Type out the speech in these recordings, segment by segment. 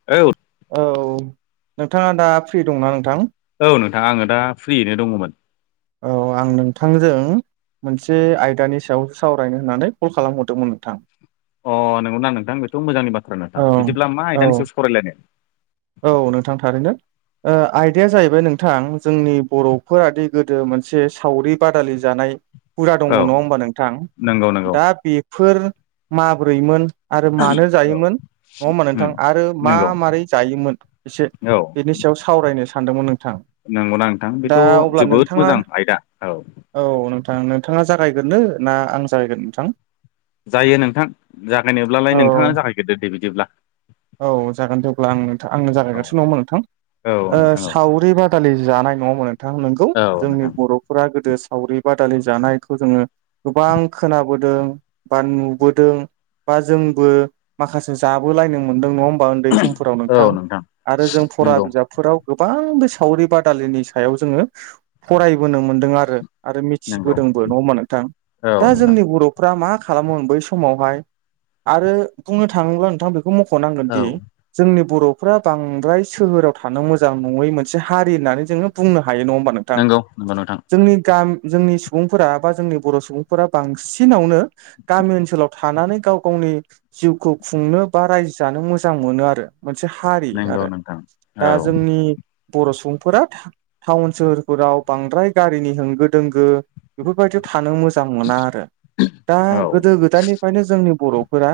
[unintelligible] औ नोंथाङा दा फ्रि दंना नोंथां? औ नोंथां आङो दा फ्रियैनो दङमोन। औ आं नोंथांजों मोनसे आयदानि सायाव सावरायनो होननानै कल खालामहरदोंमोन नोंथां। अ नंगौना नोंथां बेथ' मोजांनि बाथ्रा औ नोंथां बिदिब्ला मा औ आयदानि सायाव सावरायलायनो? औ नोंथां थारैनो। आयदाया जाहैबाय नोंथां जोंनि बर'फोरादि गोदो मोनसे सावरि बादालि जानाय हुदा दङ औ नङा होमबा नोंथां? नंगौ नंगौ दा बेफोर माब्रैमोन आरो मानो औ जायोमोन नङा होमबा उम नोंथां? आरो मा नंगौ मारै जायोमोन एसे औ। बेनि सायाव सावरायनो सानदोंमोन नोंथां। नंगौना नोंथां? दा बेथ' अब्ला जोबोद नोंथाङा मोजां आयदा औ। औ नोंथां नोंथाङा जागायग्रोनो ना आं जागायग्रोनो नोंथां? जायो नोंथां औ जागायनोब्लालाय नोंथाङा जागायग्रोदो दे बिदिब्ला। औ जागोन दे, अब्ला आंथ' आंनो औ जागायग्रोनोसै नङा होमबा नोंथां? औ ओ नोंथां औ साव -रि बादालि जानाय नङा होनबा नोंथां? नोंगौ औ जोंनि नोंथां बर' -फोरा गोदो सावरि बादालि जानायखौ जोङो गोबां खोनाबोदों बा नुबोदों। बा जोंबो माखासे जाबोलायनो मोनदों नङा होमबा? उन्दै समफोराव नोंथां आरो जों फरा नंगौ बिजाब -फोराव गोबां बे सावरि बादालिनि सायाव जोङो फरायबोनो मोन्दों आरो। आरो नंगौ मिथिबोदोंबो नङा होनबा नोंथां? औ दा नोंथां जोंनि बर' -फ्रा मा खालामोमोन बै समावहाय आरो बुंनो थाङोब्ला नोंथां बेखौ [unintelligible] मखनांगोन औ दि जोंनि बर'फ्रा बांद्राय सोहोराव थानो मोजां नङै मोनसे हारि होननानै जोङो बुंनो हायो नङा होमबा नोंथां? थां नंगौ नंगौ नोंथां जोंनि गाम जोंनि सुबुंफोरा बा जोंनि बर' सुबुंफोरा बांसिनावनो गामि ओनसोलाव थानानै गाव गावनि जिउखौ खुंनो बा रायजो जानो मोजां मोनो आरो मोनसे हारि नंगौ आरो नोंथां दा औ जोंनि बर' सुबुंफोरा टाउन सोहोरफोराव बांद्राय गारिनि होंगो दोंगो बेफोरबायदियाव थानो मो जां मोना आरो दा औ गोदो गोदायनिफ्रायनो जोंनि बर'फोरा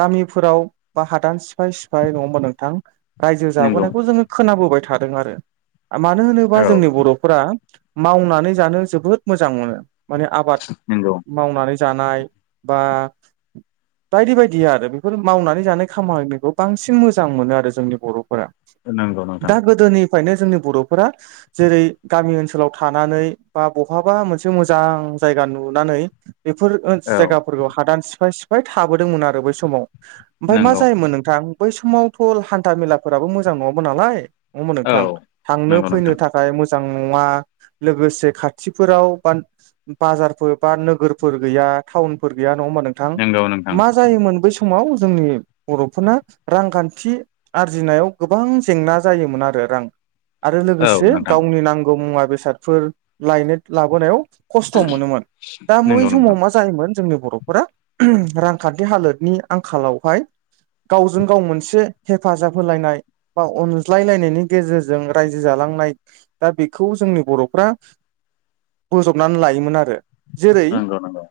गामिफोराव बा हादान सिफाय सिफाय नङा होनबा नोंथां रायजो नंगौ जाबोनायखौ जोङो खोनाबोबाय थादों आरो मानो होनोबा औ जोंनि बर'फोरा मावनानै जानो जोबोद मोजां मोनो। माने आबाद नंगौ मावनानै जानाय बा बायदि बायदि आरो बेफोर मावना नै जानाय खामानिखौ बांसिन मोजां मोनो आरो जोंनि बरफोरा नंगौ नोंथां दा गोदोनि फ्रायनो जोंनि बर'फोरा जेरै गामि ओनसोलाव थानानै बा बहाबा मोनसे मोजां जायगा नुनानै बेफोर ओन औ जायगाफोरखौ हादान सिफाय सिफाय थाबोदोंमोन आरो बै समाव। ओमफाय मा नंगौ जायोमोन नोंथां बै समावथ' हान्था मेलाफोराबो मोजां नङामोन नालाय नङा होनबा औ नोंथां थांनो नंगौ फैनो नोंथां था फ्राय मोजां नङा लोगोसे खाथिफोराव बा बाजारफोर बा नोगोरफोर गैया टाउनफोर गैया नङा होनबा नों थां नंगौ नोंथां मा जायोमोन बै समाव जोंनि बर'फोरना रांखान्थि आरजिनायाव गोबां जेंना जायोमोन आरो रां आरो औ लोगोसे नोंथां गावनि नांगौ मुवा बेसादफोर लायनो लाबोनायाव खस्थ' मोनोमोन दा बै नंगौ समाव नोंथां मा जायोमोन जोंनि बर'फोरा रांखान्थि हालोदनि आंखालावहाय गावजों गाव मोनसे हेफाजाब होलायनाय बा अनज्लायलायनायनि गेजेरजों रायजो जालांनाय दा बेखौ जोंनि बर'फ्रा बोजबनानै लायोमोन आरो जेरै नंगौ नंगौ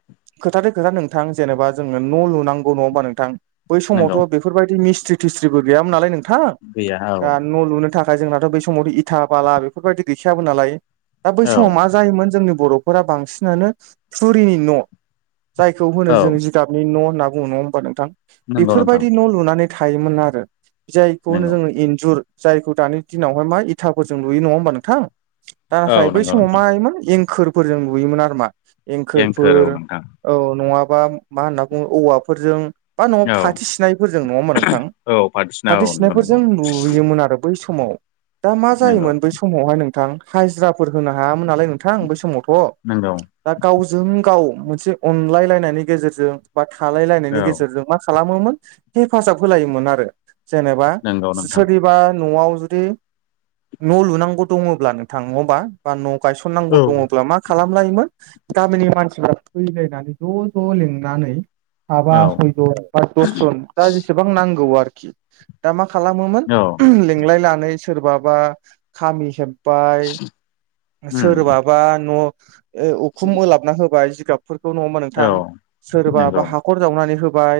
खोथाथे खोथा नोंथां जेनेबा जोङो न' लुनांगौ नङा होमबा नोंथां बै नंगौ समावथ' बेफोरबायदि मिस्थ्रि थिस्ट्रिफोर गैयामोन नालाय नोंथां गैया दा औ न' लुनो था खाय जोंनाथ बै समावथ इथा बाला बेफोरबायदि गैखायामोन नालाय बा बै समाव औ मा जायोमोन जोंनि बर'फोरा बांसिनानो थुरिनि न जायखौ होनो जों औ जिगाबनि न' होनना बुङो नङा होमबा नोंथां नंगौ नोंथां बेफोरबायदि न' लुनानै थायोमोन आरो जायखौ होनो नंगौ जोङो इन्जुर जायखौ दानि दिनावहाय मा इथाफोरजों लुयो नङा होमबा नोंथां औ नाथाय बै नंगौ समाव नोंथां मायोमोन एंखोरफोरजों लुयोमोन आरो मा एंखोर एंखोरफोर औ नोंथां औ नङाबा मा होनना बुङो औवाफोरजों बा न'आव औ फाथो सिनायफोरजों नङा होमबा नोंथां औ बायदिसिना फाथो औ नंगौ सिनायफोरजों लुयोमोन आरो बै समाव दा मा नंगौ जायोमोन बै समावहाय नोंथां हाजिराफोर होनो हायामोन नालाय नोंथां बै समावथ' नंगौ दा गावजों गाव मोनसे अनलायलायनायनि गेजेरजों बा थालाय लायनायनि औ गेजेरजों मा खालामो मोन हेफाजाब होलायोमोन आरो जेनबा नंगौ नोंथां सोरनि बा न'आव जुदि न' लुनांगौ दङब्ला नोंथा नङा होमबा बा न' औ गायसननांगौ दङब्ला मा खालामलायोमोन गामिनि मानसिफ्रा फैलायनानै ज' ज' लिंनानै साबा औ सयजन बा दसजन दा जसेबां नांगौ आरोखि दा मा खालामोमोन औ लिंलायनानै सोरबाबा खामि हेब बाय उम सोरबाबा न' ओ उखुम होलाबना होबाय जिगाब फोरखौ नङा होमबा औ नोंथां सोरबाबा नंगौ हाखर जावनानै होबाय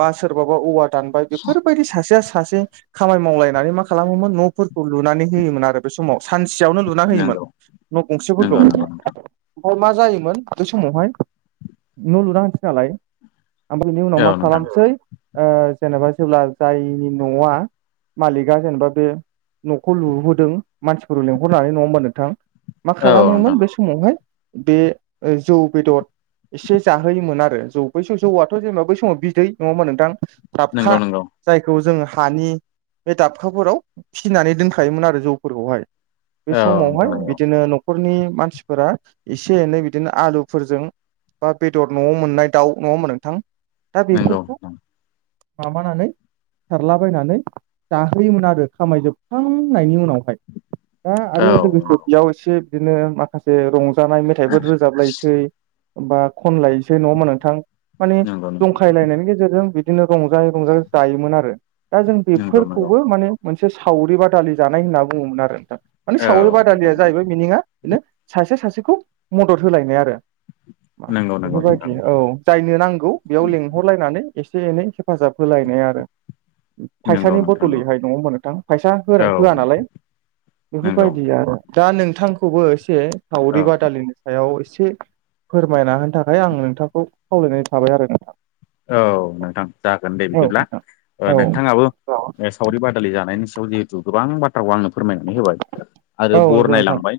बा सोरबाबा औवा दानबाय बेफोरबायदि सासेया सासे खामानि मावलायनानै मा खालामोमोन न'फोरखौ लुनानै होयोमोन आरो बै समाव सानसेयावनो लुना होयोमोन नंगौ न' गंसेफोरखौ। नंगौ नंगौ नोंथां ओमफ्राय मा जायोमोन बे समावहाय न' लुना होनसै नालाय ओमफ्राय बिनि उनाव मा औ नोंथां खालामसै ओ जेनेबा जेब्ला जायनि न'आ मालिकआ जेनेबा बे न'खौ लुबोदों मानसिफोराव लेंहरनानै, नङा होमबा नोंथां? मा औ नोंथां खालामोमोन बे स समावहाय बे जौ बेदद एसे जाहोयोमोन आरो जौ बै ज-जौआथ' थ' जेनेबा बै समाव बिदै नङा होमबा नोंथां दाबखा। नंगौ नंगौ जायखौ जोंङ हानि बे दाबखाफोराव फिनानै दोनखायोमोन आरो जौफोरखौहाय। बे औ नोंथां समावहाय नंगौ बिदिनो न' न'खरनि मानसिफोरा एसे एनै बिदिनो आलुफोरजों बा बेदर न'आव मोन्नाय दाउ, नङा होमबा नोंथां? दा नंगौ बेफोरखौ माबानानै सारलाबायनानै जाहोयोमोन आरो खामायजोबखांनायनि उनावहाय। दा आरो नोंथां औ लोगोसे नंगौ बेयाव एसे बिदिनो माखासे रंजानाय मेथाइफोर रोजाबलायसै। बा खनलायसै नङा होमबा नोंथां? माने नंगौ नोंथां बेनायनि गेजेरजों बिदिनो रंजायै रंजा जायोमोन आरो दा जों नंगौ नंगौ बेफोरखौबो माने मोनसे सावरि बादालि जानाय होनना बुङोमोन आरो नोंथां। माने औ सावरि बादालिया जाहैबाय मिनिङा बेनो सासेआ सासेखौ मदद होलायनाय आरो। नंगौ नंगौ नोंथां बेफोरबायदि औ। जायनो नांगौ बेयाव लेंहरलायनानै एसे एनै हेफाजाब होलायनाय आरो। नंगौ फैसानि नोंथां नंगौ बदलैहाय नङा होमबा नोंथां? फैसा औ होआ नालाय नंगौ बेफोरबायदि आरो। दा नोंथांखौबो एसे औ सावरि बादालिनि सायाव एसे फोरमायना होनो थाखाय आं नोंथांखौ खावलायनाय थाबाय आरो ना। औ नोंथां जागोन दे बिदिब्ला। नोंथां ओ औ नोंथां नोंथाङाबो सावरि बादालि जानायनि सायाव जिहेतु गोबां बा थाराखौ आंनो फोरमायनानै होबाय आरो औ नंगौ नोंथां बरनायलांबाय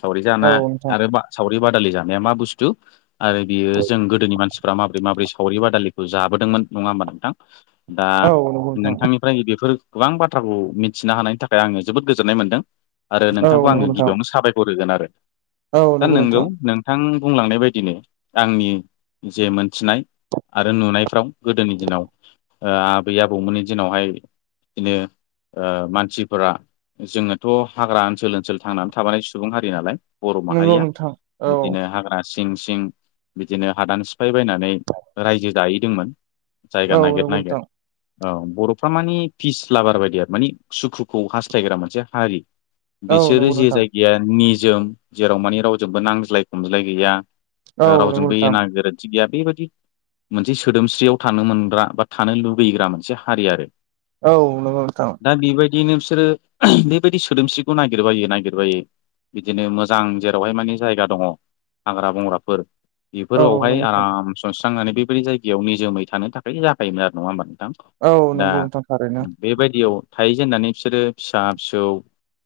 सावरि औ जाना आरो बा सावरि बादालि जानाया मा बुस्थु आरो बियो जों गोदोनि मानसिफ्रा माब्रै माब्रै सावरि बादालिखौ जाबोदोंमोन, नङा होमबा नोंथां? दा नोंथां नोंथांनि फ्राय बेफोर गोबां बाथ्राखौ मिथिनो हानायनि थाखाय आङो जोबोद गोजोननाय मोनदों। आरो औ नोंथांखौ आङो नंगौ नोंथां गिबियावनो साबायखर होगोन आरो औ दा नंगौ नोंथां औ नंगौ नोंगौ नोंथां नों बिथां बुंलांनाय बायदिनो आंनि जे मोनथिनाय आरो नुनायफ्राव गोदोनि दिनाव आबै आबौमोननि दिनावहाय बिदिनो मानसिफोरा जोङोथ' हाग्रा ओनसोल ओनसोल थांनानै थाबोनाय सुबुं हारि नालाय, बर' नंगौ माहारिया। नोंथां औ बिदिनो हाग्रा सिं सिं बिदिनो हादान सिफाय बायनानै रायजो जाहैदोंमोन। जायगा नागेर नागेर। औ बर'फ्रा माने पिस लाभार बायदि आरो मानि सुखुखौ हास्थायग्रा मोनसे हारि। औ बिसोरो नंगौ जे नोंथां जायगाया निजोम जेराव माने रावजोंबो नांज्लाय खमज्लाय गैया औ नंगौ रावजोंबो नोंथां एना गोरोन्थि गैया बेबायदि मोनसे सोदोमस्रियाव थानो मोनग्रा बा थानो लुबैग्रा मोनसे हारि आरो। औ नंगौ नोंथां। दा बेबायदिनो बिसोरो बेबायदि सोदोमस्रिखौ नागिरबायो नागिरबायो। बिदिनो मोजां जेरावहाय माने जायगा दङ हाग्रा बंग्राफोर औ नंगौ बेफोरावहाय नोंथां आराम सनस्रांनानै बेबायदि जायगायाव निजोमै थानो थाखाय जाखायोमोन आरो नङा होमबा नोंथां? औ दा नंगौ नोंथां थारैनो। बेबायदियाव थायैजेननानै बिसोरो फिसा फिसौ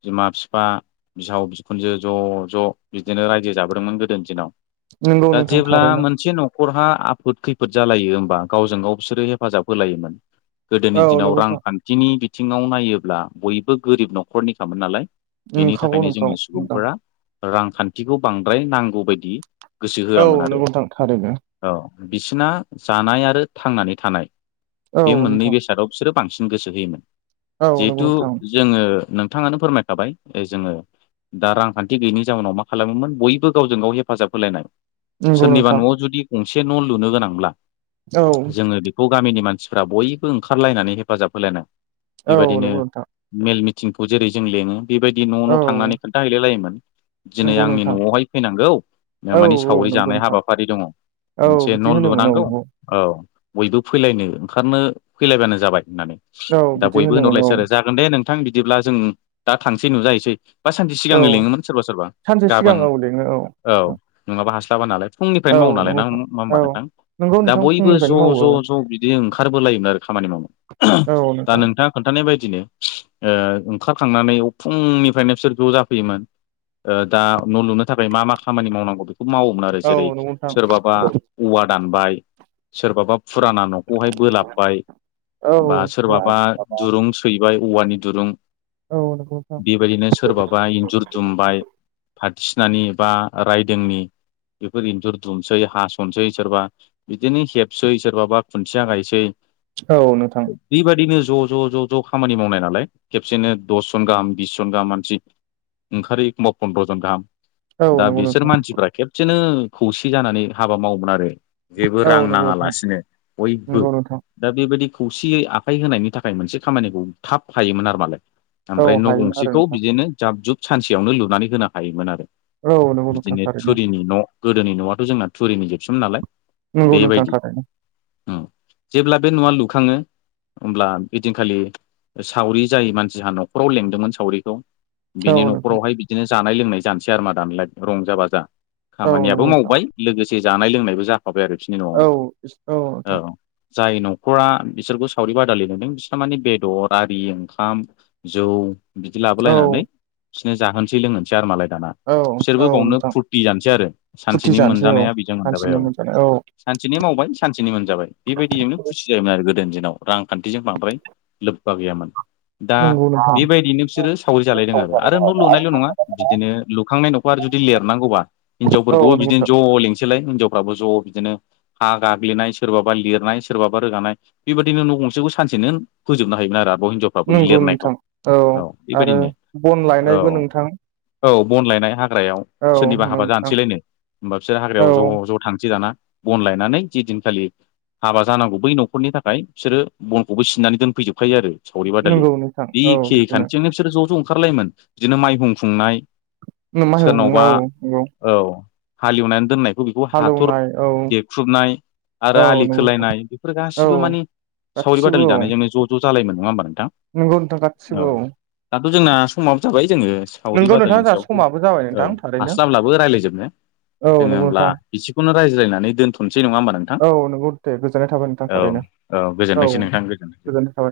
बिमा बिफा बिहाव बिखुनजो ज' ज' बिदिनो रायजो जाबोदोंमोन गोदोनि दिनाव। नंगौ दा नोंथां जेब्ला थारैनो मोनसे न' न'खरहा आफोद खैफोद जालायो होमबा गावजों गाव बिसोरो हेफाजाब होलायोमोन। गोदोनि औ दिनाव नंगौ नोंथां रांखान्थिनि बिथिङाव नायोब्ला बयबो गोरिब न'खरनिखामोन नालाय। बेनि नंखागौ थाखायनो नंगौ जोंनि नोंथां सुबुंफोरा रांखान्थिखौ बांद्राय नांगौ बायदि गोसो औ होआमोन नंगौ आरो नोंथां थारैनो औ। बिसिना जानाय आरो थांनानै थानाय औ बे मोननै नोंथां बेसादाव बिसोरो बांसिन गोसो होयोमोन औ नंगौ जिहेथु नोंथां जोङो नोंथाङानो फोरमायखाबाय जोंङो दा रांखान्थि गैयैनि जाउनाव मा खालामोमोन बयबो गावजों गाव हेफाजाब होलायनाय नंगौ सोरनिबा नोंथां न'आव जुदि गंसे न' लुनो गोनांब्ला औ जोङो बे ग' गामिनि मानसिफ्रा बयबो ओंखारलायनानै हेफाजाब होलायनाय औ बेबायदिनो नंगौ नोंथां मेल मिटिंखौ जेरै जों लेङो बेबायदि न' न' औ थांनानै खोन्थाहैलाय लायोमोन दिनै नंगौ आंनि नोंथां न'आवहाय फैनांगौ औ माने औ सावरि नंगौ जानाय नोंथां हाबाफारि दङ औ मोनसे बिदि न' होनोमोन औ लुनांगौ नंगौ औ बयबो फैलायनो ओंखारनो फैलायबानो जाबाय होननानै औ दा बिदि बयबो होनोमोन औ होनहरलायसै आरो जागोन दे नोंथां बिदिब्ला जों दा थांसै नुजाहैसै बा सानसे औ सिगांनो लिङोमोन सोरबा सोरबा सानसे सिगां गाबोन औ लिङो औ नङाबा हास्लाबा नालाय औ फुंनिफ्रायनो मावो नालाय नंगौ नां नोंथां मा होनोमब औ नोंथां नंगौ दा नोंथां बयबो ज' फुंनिफ्रायनो मावो ज' औ ज' बिदि ओंखारबोलायोमोन आरो खामानि मावनो औ दा नोंथां नोंथाङ खोन्थानाय बायदिनो ओंखारखांनानै उ फुंनिफ्रायनो बिसोर बेयाव जाफैयोमोन दा न' लुनो थाखाय मा मा खामानि मावनांगौ खौ मावोमोन आरो औ जेरै नंगौ नोंथां सोरबाबा औवा दानबाय सोरबाबा फुराना न'खौहाय बोलाबबाय औ बा सोरबाबा दुरुं सैबाय औवानि दुरुं औ नंगौ नोंथां बेबायदिनो सोरबाबा इन्जुर जुमबाय फाथसिनानि बा रायदोंनि बेफोर इन्जुर दुमसै हास'ननोसै सोरबा बिदिनो हेबसै सोरबा बा खुन्थिया गायसै औ नोंथां बेबायदिनो ज' ज' ज' ज' खामानि मावनाय नालाय खेबसेनो दसजन गाहाम बिस जन गाहाम मानसि ओंखारो एखमबा पन्द्रजन गाहाम औ दा नंगौ बिसोर नोंथां मानसिफ्रा ख बिदिनो खौसे जानानै हाबा मावोमोन आरो जेबो औ रां नंगौ नोंथां नाङालासिनो बयबो नंगौ नोंथां दा बेबायदि खौसेयै आखाइ होनायनि थाखाय मोनसे खामानिखौ थाब हायोमोन आरो मालाय औ ओमफ्राय न' हायोमोन आरो गंसेखौ नोंथां बिदिनो जाब जुब सानसेयावनो लुनानै होनो हायोमोन आरो औ नंगौ नोंथां बिदिनो थारैनो थुरिनि न' गोदोनि न'आथ' जोंना थुरिनि जोबसिोम नालाय नंगौ नोंथां बेबायदि थारैनो जेब्ला बे न'आ लुखाङो होमब्ला बिदिनखालि सावरि जाय मानसिहा न'खराव लेंदोंमोन सावरिखौ औ बिनि नोंथां न'खरावहाय बिदिनो जानाय लोंनाय जानोसै आरोमा दानालाय रंजा बाजा औ खामानियाबो नंगौ नोंथां मावबाय लोगोसे जानाय लोंनायबो जाफाबाय आरो बिसनि औ न'आवनो औ जाय न'खरा बिसोरखौ सावरि बादालि नुदों बिसना माने बेदर आरि ओंखाम जौ बिदि औ लाबोलायनानै बिसोरनो जाहोनोसै लोंहोनोसै आरो मालाय दाना औ औ बिसोरबो बावनो नोंथां फुरथि जानोसै आरो फुरथि सानसेनि जानोसै औ मोनजानाया बेजों मोनजाबाय हान्थिनो औ मोनजानाय सानसेनि मावबाय सानसेनि मोनजाबाय बेबायदिजोंनो खुसि जायोमोन आरो गोदोनि दिनाव रांखान्थिजों बांद्राय लोब्बा गैयामोन दा नंगौ नोंथां बेबायदिनो बिसोरो सावरि जालायदों आरो आरो न' लुनायल' नङा बिदिनो लुखांनाय न'खौ आरो जुदि लिरनांगौबा औ हिनजावफोरखौबो नंगौ बिदिनो नोंथां ज' लिंसैलाय हिनजफ्राबो ज' बिदिनो हा गाग्लिनाय सोरबाबा लिरनाय सोरबाबा रोगानाय बेबायदिनो न' गंसेखौानसेनो होोजोबनो हायोम आरोब' हिनजावखौ नंगौ लिरनायखौ नोंथां औ आरो बेबायदिनो बन औ लायनायबो नोंथां औ बनलायनाय हाग्रायाव औ नों मोनानसेैलायनो होमबा बिसोरो हाग्रायाव ज' ज' थांसै दाना बन लायनानै जि दिनखालि हाबा जानांगौ बै न'खरनि थाखाय बिसोरो बनखौबो सिननानै दोनफैजोबखायो आरो सावरिबादालि नंगौ नोंथां औ बेखे बिदिनो खान्थिजोंनो बिसोरो ज' ज' ओंखारलायोमोन बिदिनो माइहफुंनाय माइयाव हमनाय सोरनावबा औ नंगौ औ हालेवनानै दोननाय बेखौ हाथर हालेवनाय औ देख्रुबनाय आरो औ आलि नंगौ खोलायनाय बेफोर औ गासिबो माने सावरि गासिबो बादालि औ दानायजोंनो ज' ज' जायोम नङा होमबा नोंथां नंगौ नोंथां गासिबो औ दाथ' जोंना समाव जाबाय जोङो सावरि नोंगौ नोंथां बादालनि जोंहा सायावखौ समाबो जाबाय औ नोंथां थारैनो हास्लाबला बोरायज्लायजोबनो औ जोङो नंगौ होमब्ला नोंथां बिसिखौनो रायज्लायनानै दोनथ'नोसै नङा होमबा नों थां औ नंगौ दे गोजोननाय थाबाय नोंथां औ थारैनो औ गोजोनथोंसै नोंथां गोजोनथोंसै गोजोननाय थाबाय